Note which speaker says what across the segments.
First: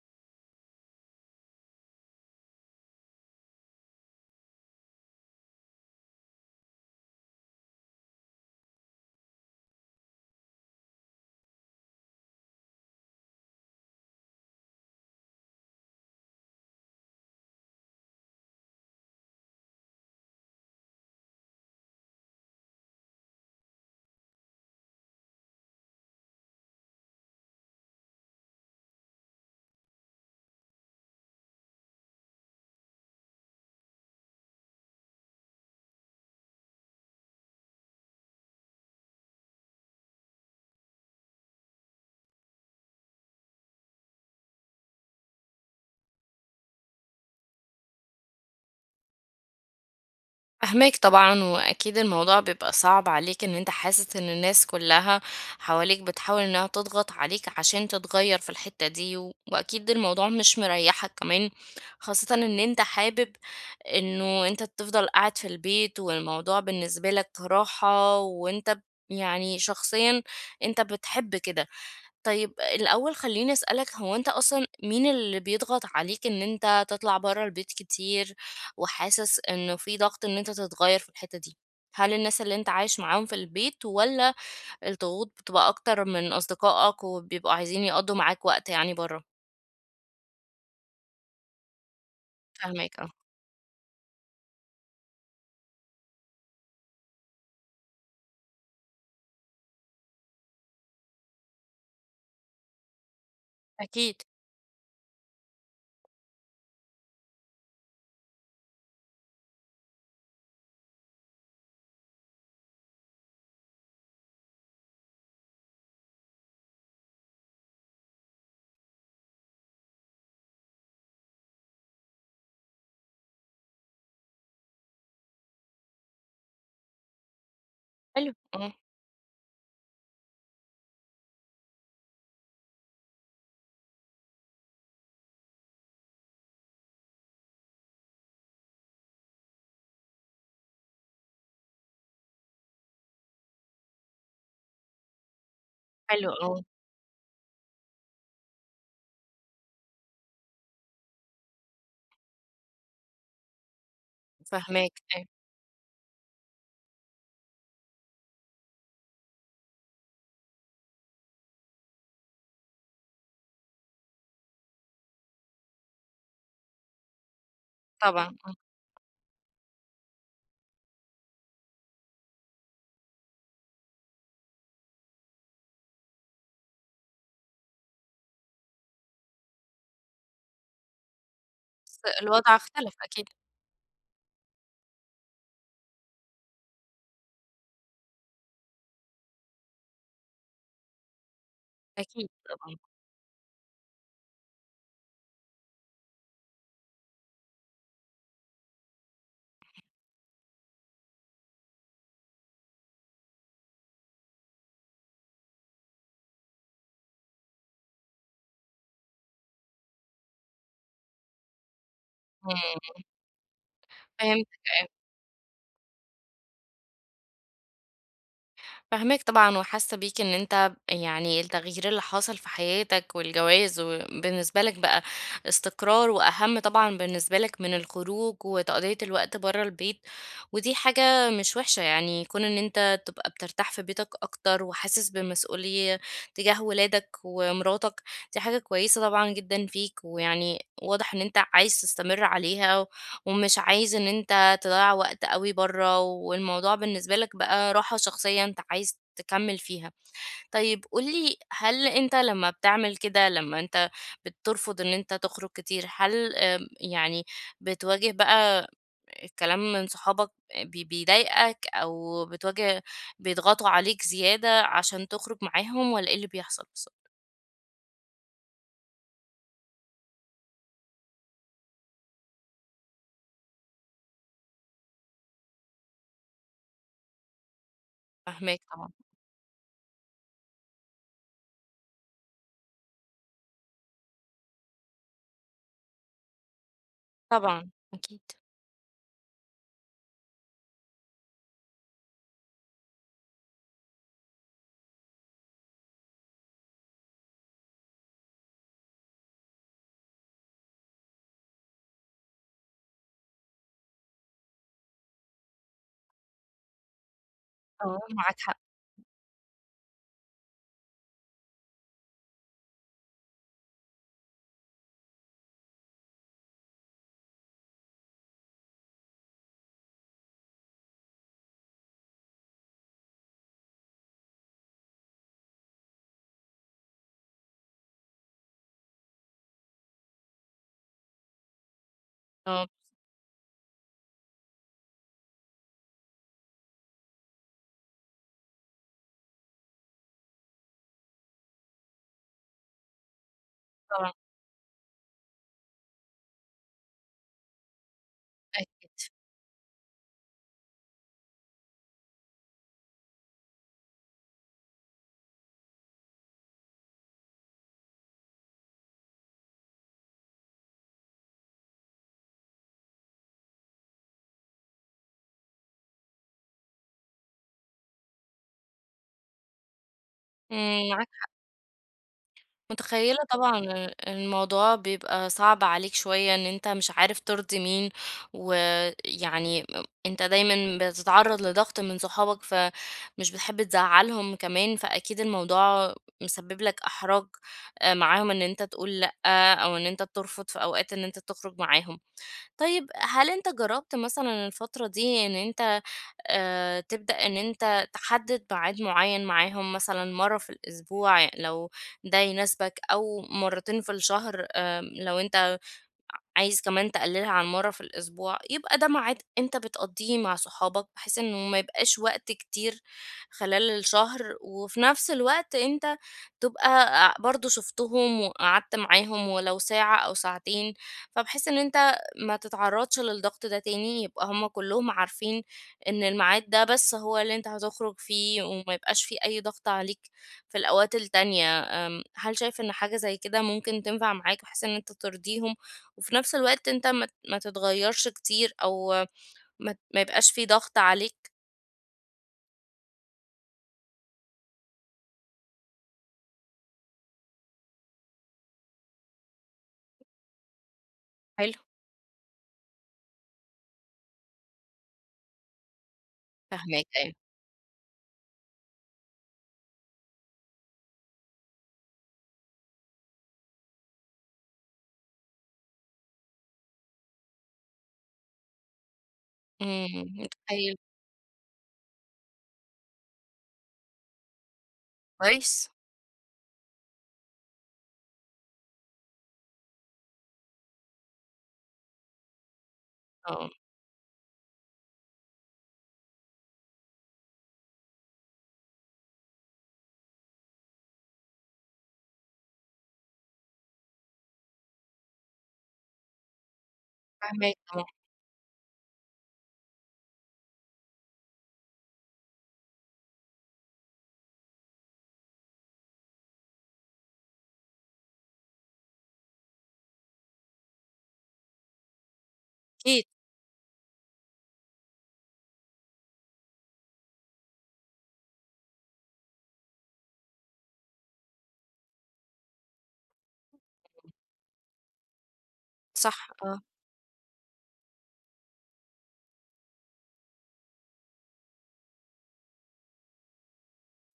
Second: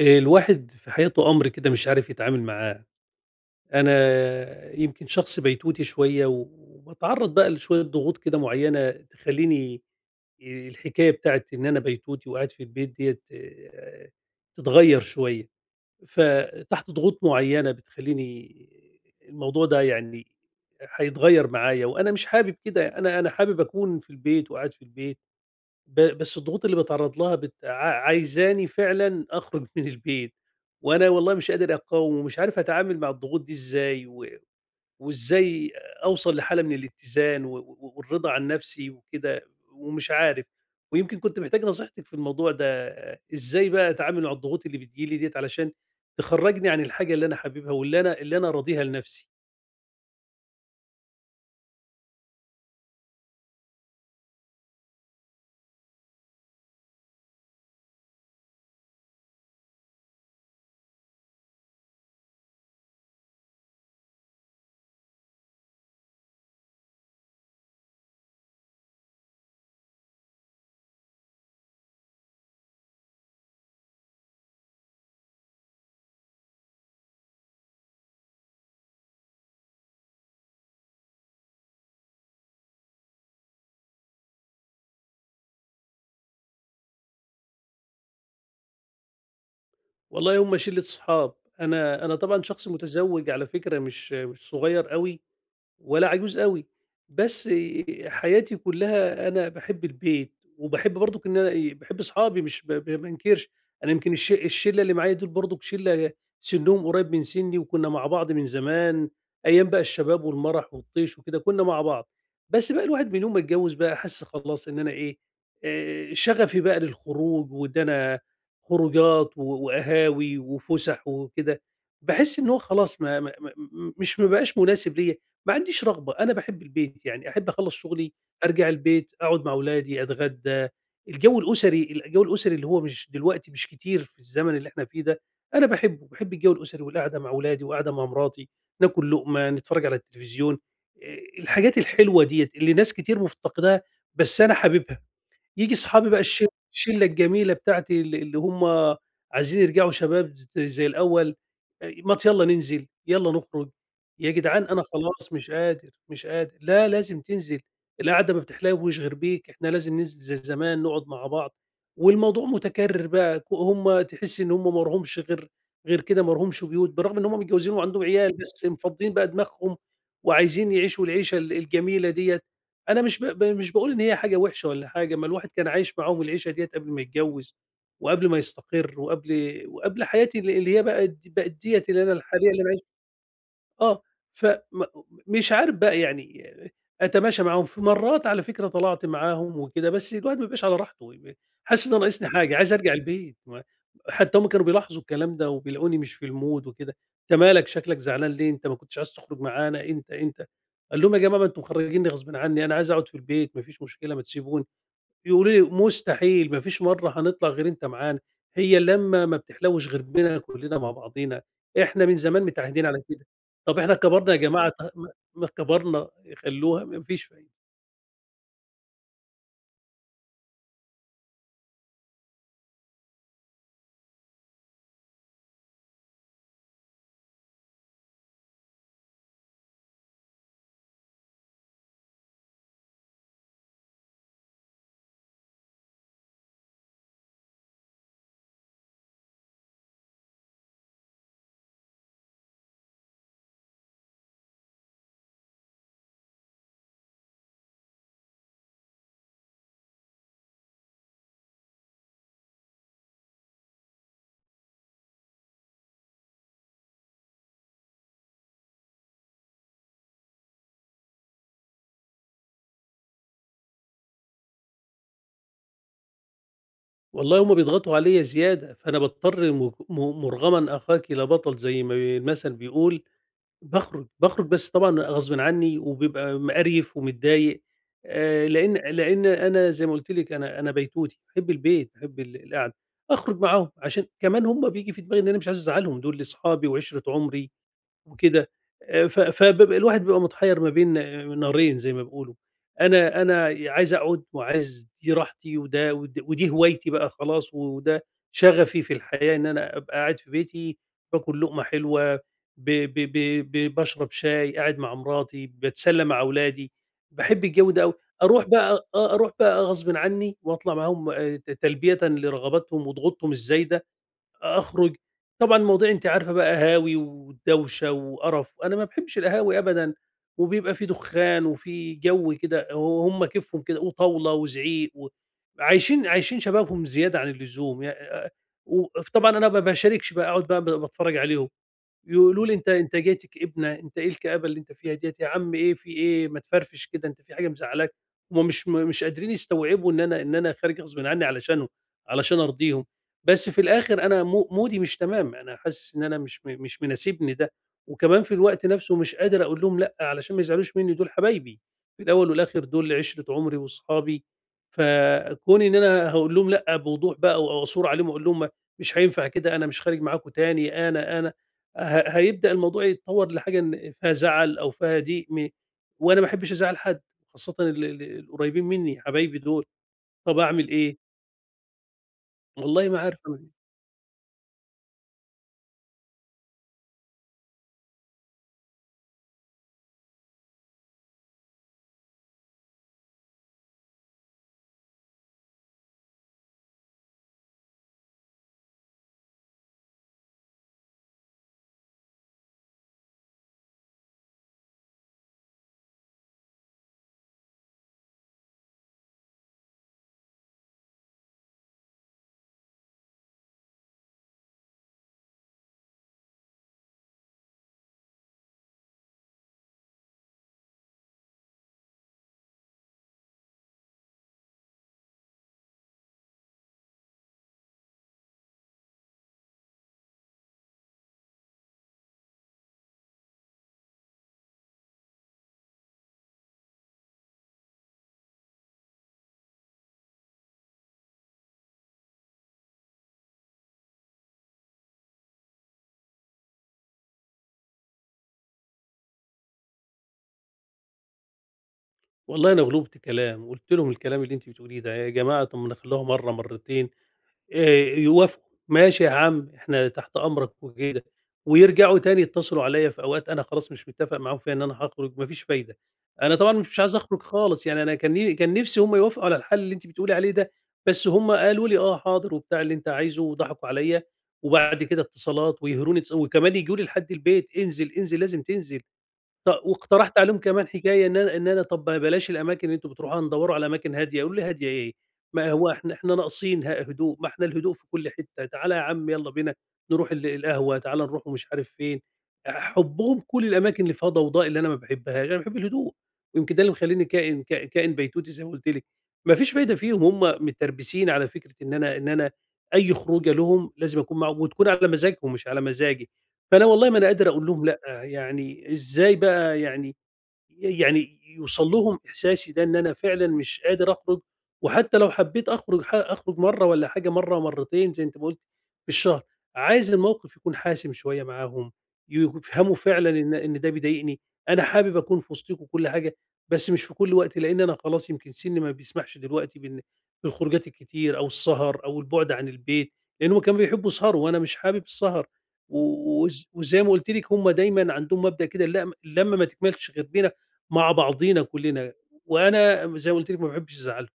Speaker 1: الواحد في حياته أمر كده مش عارف يتعامل معاه، أنا يمكن شخص بيتوتي شوية وباتعرّض بقى لشوية ضغوط كده معيّنة تخلّيني الحكاية بتاعة إن أنا بيتوتي وقاعد في البيت ديّة تتغيّر شوية، فتحت ضغوط معيّنة بتخلّيني الموضوع ده يعني هيتغيّر معايا وأنا مش حابب كده، أنا حابب أكون في البيت وقاعد في البيت. بس الضغوط اللي باتعرّض لها بت ع عايزاني فعلًا أخرج من البيت، وأنا والله مش قادر أقاوم ومش عارف أتعامل مع الضغوط دي إزاي، وإزاي أوصل لحالة من الاتزان و و والرضا عن نفسي وكده، ومش عارف. ويمكن كنت محتاج نصيحتِك في الموضوع ده، إزاي بقى أتعامل مع الضغوط اللي بتيجي لي ديّة علشان تخرّجني عن الحاجة اللي أنا حاببها واللي أنا راضيها لنفسي.
Speaker 2: فاهماك طبعًا، وأكيد الموضوع بيبقى صعب عليك إن أنت حاسس إن الناس كلّها حواليك بتحاول إنها تضغط عليك عشان تتغيّر في الحتّة دي، و- وأكيد الموضوع مش مريّحك كمان، خاصةً إن أنت حابب إنه أنت تفضل قاعد في البيت والموضوع بالنسبة لك راحة، وأنت يعني شخصيًا أنت بتحب كده. طيب الأول خلّيني أسألك، هو أنت أصلًا مين اللي بيضغط عليك إن أنت تطلع برّه البيت كتير؟ وحاسس إنه في ضغط إن أنت تتغيّر في الحتّة دي؟ هل الناس اللي أنت عايش معاهم في البيت، والّا الضغوط بتبقى أكتر من أصدقائك وبيبقوا عايزين يقضّوا معاك وقت يعني برّه؟
Speaker 1: والله هم شلة صحاب، أنا طبعًا شخص
Speaker 2: فاهماك، آه.
Speaker 1: متزوج على فكرة مش صغير أوي، ولا عجوز أوي، بس حياتي كلّها أنا باحب البيت، وباحب برضُك إن أنا إيه، باحب أصحابي مش ب ب ما انكرش، أنا يمكن
Speaker 2: أكيد.
Speaker 1: الشلّة اللي معايا دول برضُك شلّة سِنّهم قريب من سِنّي وكُنّا مع بعض من زمان، أيام بقى الشباب والمَرَح والطيش وكده كُنّا مع بعض، بس بقى الواحد من يوم ما اتجوّز بقى حَس خلاص إن أنا إيه، شغفي بقى للخروج وإن أنا خروجات وقهاوي وفُسح وكده، باحس إن هو خلاص ما بقاش مناسب ليّا. ما عنديش رغبة، أنا باحب البيت، يعني أحب أخلّص شغلي،
Speaker 2: حلو،
Speaker 1: أرجع
Speaker 2: آه.
Speaker 1: البيت، أقعد مع أولادي، أتغدى، الجو الأسري اللي هو مش دلوقتي مش كتير في الزمن اللي إحنا فيه ده، أنا باحبه، باحب الجو الأسري والقعدة مع أولادي وقعدة مع مراتي، ناكل لقمة، نتفرّج على التلفزيون، الحاجات الحلوة ديّة اللي ناس كتير مفتقداها، بس أنا حاببها. ييجي صحابي بقى
Speaker 2: حلو، آه.
Speaker 1: الشلة الجميلة بتاعتي اللي هم عايزين يرجعوا شباب زي الأول، ما ت يالّا ننزل، يالّا نخرج، يا جدعان أنا
Speaker 2: فاهماك، أيوه.
Speaker 1: خلاص مش قادر، مش قادر، لا لازم تنزل، القعدة ما بتحلاوِّش غير بيك، إحنا لازم ننزل زي زمان نقعد مع بعض، والموضوع متكرر بقى هم تحس إن هم ما لهمش غير كده ما لهمش بيوت، بالرغم إن هم متجوزين وعندهم عيال،
Speaker 2: طبعًا، آه.
Speaker 1: بس مفضيين بقى دماغهم وعايزين يعيشوا العيشة الجميلة ديّة. أنا مش ب ب مش باقول إن هي حاجة وحشة والّا حاجة، ما الواحد كان عايش معاهم العيشة ديّة قبل ما يتجوّز، وقبل ما يستقر، وقبل حياتي اللي هي بقت ديّة
Speaker 2: بس
Speaker 1: اللي أنا الحالية
Speaker 2: الوضع
Speaker 1: اللي أنا عايش
Speaker 2: اختلف أكيد.
Speaker 1: آه، فم مش عارف بقى يعني أتماشى معاهم، في مرّات على فكرة طلعت معاهم وكده، بس الواحد ما بيبقاش على راحته، حاسس إن أنا
Speaker 2: أكيد
Speaker 1: ناقصني حاجة، عايز
Speaker 2: طبعًا.
Speaker 1: أرجع البيت، ما حتى هُم كانوا بيلاحظوا الكلام ده وبيلاقوني مش في المود وكده، "أنت مالك شكلك زعلان ليه؟ أنت ما كنتش عايز تخرج معانا، أنت، أنت." قال لهم: "يا جماعة ما أنتم مخرجينّي غصبٍ عني، أنا عايز أقعد في البيت، ما فيش مشكلة، ما تسيبوني." يقولوا لي: "مستحيل، ما فيش مرّة هنطلع غير أنت معانا، هي اللمّة ما بتحلوش غير بينا كلّنا مع بعضينا، إحنا من زمان متعهدين
Speaker 2: إمم.
Speaker 1: على كده، طب إحنا كبرنا يا
Speaker 2: فهمت.
Speaker 1: جماعة ط ما ما كبرنا خلّوها." ما فيش فايدة.
Speaker 2: فاهماك طبعًا، وحاسة بيك إن أنت يعني التغيير اللي حاصل في حياتك والجواز، وبالنسبة لك بقى استقرار وأهم طبعًا بالنسبة لك من الخروج وتقضية الوقت برّه البيت. ودي حاجة مش وحشة يعني، كون إن أنت تبقى بترتاح في بيتك أكتر وحاسس بالمسؤولية تجاه ولادك ومراتك. دي حاجة كويسة طبعًا جدًا فيك، ويعني واضح إن أنت عايز تستمر عليها، ومش عايز إن أنت تضيّع وقت أوي برّه، والموضوع بالنسبة لك بقى راحة شخصية أنت عايز تكمّل فيها. طيب قُل لي، هل أنت لمّا بتعمل كده، لمّا أنت بترفض إن أنت تخرج كتير، هل يعني بتواجه بقى الكلام من صحابك بيضايقك، أو بتواجه بيضغطوا عليك زيادة عشان تخرج معاهم، والّا إيه اللي بيحصل بالضبط؟
Speaker 1: والله هُم بيضغطوا عليَّ زيادة، فأنا باضطر م م مُرغمًا أخاك إلى بطل زي ما المثل بيقول باخرج، باخرج بس طبعًا غصبٍ عني وبيبقى مقريف ومتضايق
Speaker 2: فاهماك
Speaker 1: لإن
Speaker 2: طبعًا.
Speaker 1: لإن أنا زي ما قُلت لِك أنا بيتوتي، باحب البيت، باحب القعدة، أخرج معاهم عشان كمان هُم بييجي في دماغي إن أنا مش عايز أزعّلهم، دول أصحابي وعِشرة عمري
Speaker 2: طبعًا، أكيد.
Speaker 1: وكده ف فبيبقى الواحد بيبقى متحيّر ما بين نارين زي ما بيقولوا، أنا عايز أقعد وعايز دي راحتي وده ود ودي هوايتي بقى خلاص وده شغفي في الحياة إن أنا أبقى قاعد في بيتي باكل لقمة حلوة، ب ب ب ب باشرب شاي، قاعد مع مراتي، باتسلى مع أولادي، باحب الجو ده أوي،
Speaker 2: آه. معاك
Speaker 1: أروح
Speaker 2: حق.
Speaker 1: بقى آه، أروح بقى غصبٍ عني وأطلع معاهم ت تلبيةً لرغباتهم وضغوطهم الزايدة أخرج، طبعًا المواضيع أنتِ عارفة بقى قهاوي ودوشة وقرف، أنا ما باحبش القهاوي أبدًا، وبيبقى في دخان وفي جو كده وهُم كيفهم كده وطاولة وزعيق و عايشين شبابهم زيادة عن اللزوم، يع وطبعًا أنا ما باشاركش بقى، أقعد بقى باتفرج عليهم. يقولوا لي:
Speaker 2: آه،
Speaker 1: "أنت إنتاجيتك إبنة، أنت إيه الكآبة اللي أنت فيها ديّة، يا عم إيه في إيه، ما تفرفش كده، أنت في حاجة مزعّلاك؟" هُم مش قادرين يستوعبوا إن أنا خارج غصبٍ عني علشانهم، علشان أرضيهم، بس في الآخر
Speaker 2: طبعًا.
Speaker 1: أنا مودي مش تمام، أنا حاسس إن أنا مش مناسبني ده، وكمان في
Speaker 2: أي.
Speaker 1: الوقت نفسه مش قادر أقول لهم لأ، علشان ما يزعلوش مني، دول حبايبي، في الأول والآخر دول عِشرة عمري وصحابي، فكوني إن أنا هاقول لهم لأ بوضوح بقى و وأثور عليهم وأقول لهم مش هينفع كده، أنا مش خارج معاكم تاني، أنا، أنا. هيبدأ الموضوع يتطور لحاجة إن فيها زعل أو فيها ضيق وأنا ما باحبش أزعّل حد، خاصةً ال ال القريبين مني حبايبي دول، طَب أعمل إيه؟
Speaker 2: إمم.
Speaker 1: والله ما
Speaker 2: متخيلة
Speaker 1: عارف أعمل إيه،
Speaker 2: طبعًا الموضوع بيبقى صعب عليك شوية، إن أنت مش عارف ترضي مين، ويعني أنت دايمًا بتتعرض لضغط من صحابك، فمش بتحب تزعلهم كمان، فأكيد الموضوع مسبب لك إحراج معاهم، إن أنت تقول لأ، أو إن أنت بترفض في أوقات إن أنت تخرج معاهم. طيب هل أنت جربت مثلًا الفترة دي إن أنت تبدأ إن أنت تحدد ميعاد معين معاهم، مثلًا مرّة في الأسبوع لو ده يناسبك، أو مرتين في الشهر؟ لو أنت عايز كمان تقللها عن مرة في الأسبوع، يبقى ده ميعاد أنت بتقضيه مع صحابك، بحيث إنه ما يبقاش وقت كتير خلال الشهر، وفي نفس الوقت أنت تبقى برضو شفتهم وقعدت معاهم ولو ساعة أو ساعتين. فبحيث إن أنت ما تتعرضش للضغط ده تاني، يبقى هما كلهم عارفين إن الميعاد ده بس هو اللي أنت هتخرج فيه، وما يبقاش فيه أي ضغط عليك في الأوقات التانية. هل شايف إن حاجة زي كده ممكن تنفع معاك، بحيث إن أنت ترضيهم وفي نفس الوقت أنت ما تتغيّرش كتير، أو ما يبقاش في ضغط عليك؟
Speaker 1: والله أنا غلُبت كلام، قُلت لهم الكلام اللي أنتِ بتقوليه ده، يا جماعة طَب ما نخلّوها مرّة، مرّتين. يوافقوا، ماشي يا عم إحنا تحت أمرك وكده،
Speaker 2: حلو.
Speaker 1: ويرجعوا تاني يتصلوا عليّا في أوقات أنا خلاص مش متفق معاهم فيها إن أنا هاخرج، ما فيش فايدة. أنا طبعًا مش
Speaker 2: فاهماك
Speaker 1: عايز
Speaker 2: أيوه.
Speaker 1: أخرج خالص، يعني أنا كان نفسي هم يوافقوا على الحل اللي أنتِ بتقولي عليه ده، بس هم قالوا لي: "آه، حاضر." وبتاع اللي أنت عايزه وضحكوا عليّا، وبعد كده اتصالات ويهروني وكمان يجوا لي لحد البيت، "انزل، انزل، لازم تنزل."
Speaker 2: إمم،
Speaker 1: واقترحت عليهم كمان
Speaker 2: متخيّلة
Speaker 1: حكاية إن أنا طب ما بلاش الأماكن اللي أنتم بتروحوها ندوّروا على أماكن هادية، يقولوا لي هادية إيه؟ ما
Speaker 2: كويس.
Speaker 1: هو إحنا ناقصين هدوء، ما إحنا الهدوء في كل حتة، تعالَ يا عم يالّا بينا نروح القهوة، تعالَ نروح مش عارف فين، حُبّهم كل
Speaker 2: آه،
Speaker 1: الأماكن اللي فيها ضوضاء اللي أنا ما باحبهاش، أنا باحب الهدوء، ويمكن ده اللي مخلّيني كائن بيتوتي زي ما قُلت لِك، ما فيش فايدة فيهم، هُم متربسين على فكرة إن أنا أي خروجة لهم لازم أكون معاهم وتكون على مزاجهم مش على مزاجي. فأنا والله ما أنا قادر أقول
Speaker 2: فاهماك
Speaker 1: لهم لأ،
Speaker 2: طبعًا.
Speaker 1: يعني إزاي بقى يعني يعني يوصل لهم إحساسي ده إن أنا فعلًا مش قادر أخرج، وحتى لو حبيت أخرج أخرج مرّة والّا حاجة، مرّة مرّتين زي أنت ما قُلت في الشهر، عايز الموقف يكون حاسم شوية معاهم، يفهموا
Speaker 2: أكيد.
Speaker 1: فعلًا إن ده بيضايقني، أنا حابب أكون في وسطيكم وكل حاجة، بس مش في كل وقت، لإن أنا خلاص يمكن سني ما بيسمحش دلوقتي بالخروجات الكتير أو السهر أو البُعد عن البيت، لإن هُم كانوا بيحبوا يسهروا وأنا مش حابب السهر، و
Speaker 2: صح،
Speaker 1: وز
Speaker 2: آه.
Speaker 1: وزي ما قُلت لِك هُم دايمًا عندهم مبدأ كده اللمة ما تكملش غير بين مع بعضينا كلنا، وأنا زي ما قُلت لِك ما باحبش أزعّلهم.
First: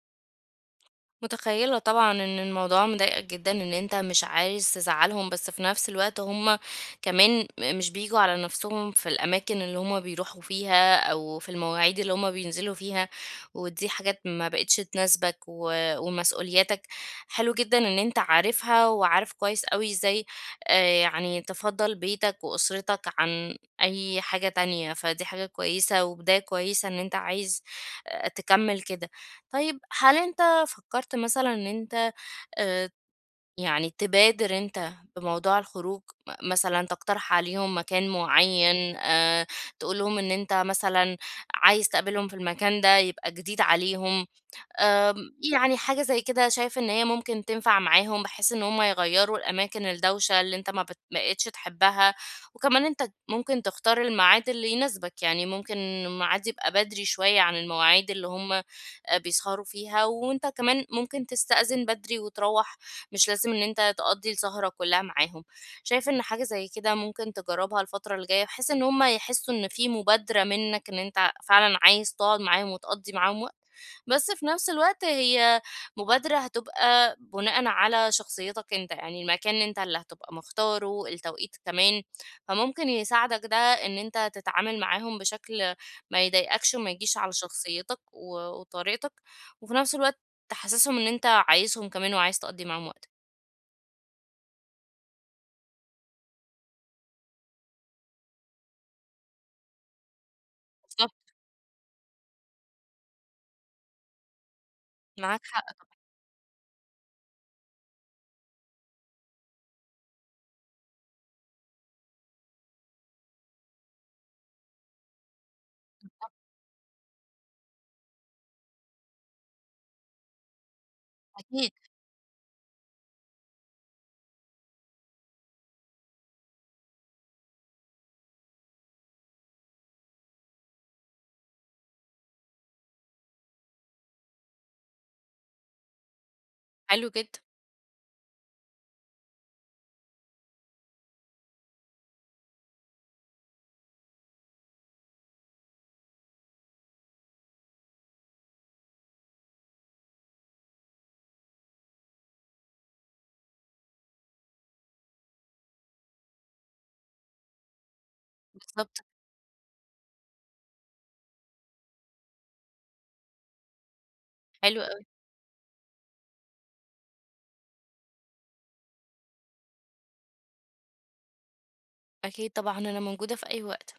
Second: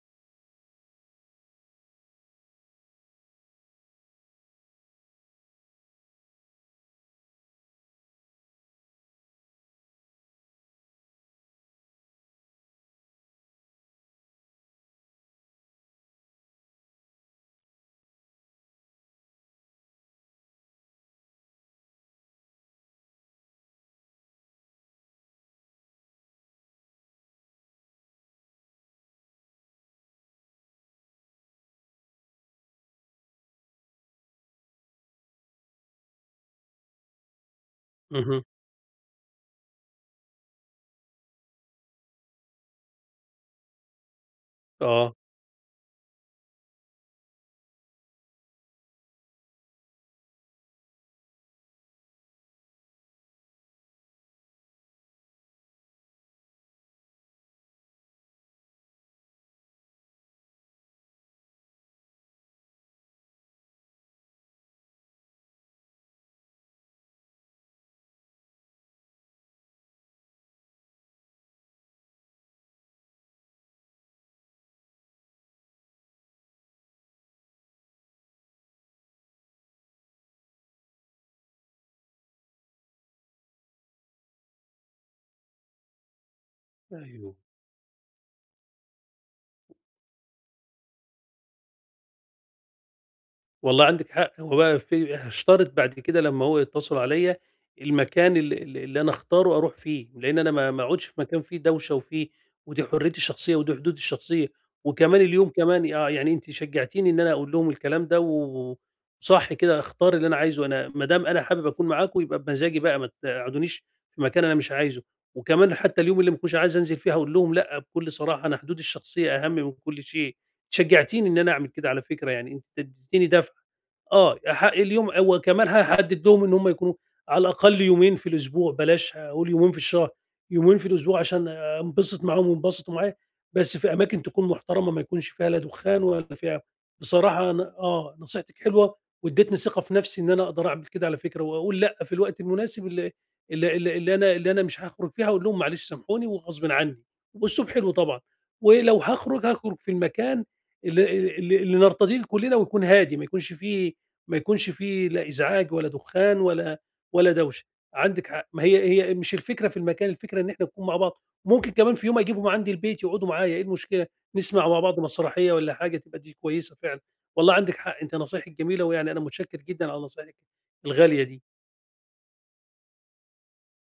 Speaker 2: متخيلة طبعًا إن الموضوع مضايقك جدًا، إن أنت مش عايز تزعّلهم، بس في نفس الوقت هُم كمان مش بييجوا على نفسهم في الأماكن اللي هُم بيروحوا فيها، أو في المواعيد اللي هُم بينزلوا فيها، ودي حاجات ما بقتش تناسبك ومسؤولياتك. حلو جدًا إن أنت عارفها، وعارف كويس أوي إزاي يعني تفضّل بيتك وأسرتك عن أي حاجة تانية، فدي حاجة كويسة وبداية كويسة إن أنت عايز تكمّل كده. طيب هل أنت فكرت مثلًا إن أنت آآ، يعني تبادر أنت بموضوع الخروج، مثلًا تقترح عليهم مكان
Speaker 1: اهم.
Speaker 2: معين، تقول لهم إن أنت مثلًا عايز تقابلهم في المكان ده، يبقى جديد عليهم؟
Speaker 1: آه.
Speaker 2: آمم، يعني حاجة زي كده شايف إن هي ممكن تنفع معاهم، بحيث إن هم يغيّروا الأماكن الدوشة اللي أنت ما بت بقيتش تحبها. وكمان أنت ممكن تختار الميعاد اللي يناسبك، يعني ممكن الميعاد يبقى بدري شوية عن المواعيد اللي هم بيسهروا فيها، وانت كمان ممكن تستأذن بدري وتروح، مش لازم ان انت تقضي السهرة كلها معاهم. شايف ان حاجة زي كده ممكن تجربها الفترة الجاية، بحيث ان هم يحسوا ان في مبادرة منك، ان انت فعلا عايز تقعد معاهم وتقضي معاهم وقت، بس في نفس الوقت هي مبادرة هتبقى بناء على شخصيتك انت، يعني المكان انت اللي هتبقى مختاره، التوقيت كمان، فممكن يساعدك ده ان انت تتعامل معاهم بشكل ما يضايقكش، وما يجيش على
Speaker 1: أيوه.
Speaker 2: شخصيتك وطريقتك، وفي نفس الوقت تحسسهم إن أنت عايزهم كمان، وعايز تقضّي معاهم وقت.
Speaker 1: والله عندِك حق، هو بقى في اشترط بعد كده لمّا هو يتصل عليَّ المكان ال ال اللي أنا اختاره أروح فيه، لإن أنا ما اقعدش في
Speaker 2: بالضبط.
Speaker 1: مكان فيه دوشة وفيه ودي حريتي الشخصية ودي حدودي الشخصية، وكمان
Speaker 2: معاك
Speaker 1: اليوم
Speaker 2: حق.
Speaker 1: كمان آه، يعني أنتِ شجعتيني إن أنا أقول لهم الكلام ده وصح كده أختار اللي أنا عايزه، أنا ما دام أنا حابب أكون معاكم يبقى بمزاجي بقى، ما تقعدونيش في مكان أنا مش عايزه، وكمان حتى اليوم اللي ما اكونش عايز أنزل فيه هاقول لهم لأ بكل صراحة، أنا حدودي الشخصية أهم من كل شيء، شجعتيني إن أنا أعمل
Speaker 2: أكيد.
Speaker 1: كده على فكرة، يعني أنتِ اديتيني دفعة. آه، حق اليوم هو كمان هاحدد لهم إن هم يكونوا على الأقل يومين في الأسبوع، بلاش أقول يومين في الشهر، يومين في الأسبوع عشان أنبسط معاهم وينبسطوا معايا، بس في أماكن تكون محترمة ما يكونش فيها لا دخان ولا فيها
Speaker 2: حلو جدًا.
Speaker 1: بصراحة أنا آه، نصيحتك حلوة وادّتني ثقة في نفسي إن أنا أقدر أعمل كده على فكرة، وأقول لأ في الوقت المناسب اللي أنا مش هاخرج فيها، أقول لهم معلش سامحوني وغصبٍ عني، وبأسلوب حلو طبعًا، ولو هاخرج، هاخرج في المكان اللي نرتضيه كلنا ويكون هادي، ما يكونش فيه لا إزعاج ولا دخان ولا دوشة. عندِك حق، ما هي
Speaker 2: بالضبط.
Speaker 1: هي مش الفكرة في المكان، الفكرة إن إحنا نكون مع بعض، ممكن كمان في يوم أجيبهم عندي البيت يقعدوا معايا، إيه المشكلة؟ نسمع مع
Speaker 2: حلو
Speaker 1: بعض
Speaker 2: أوي.
Speaker 1: مسرحية والّا حاجة تبقى دي كويسة فعلًا. والله عندِك حق، أنتِ نصايحِك جميلة، ويعني أنا متشكر جدًا على نصايحِك الغالية دي.
Speaker 2: أكيد طبعًا، أنا موجودة في أي وقت.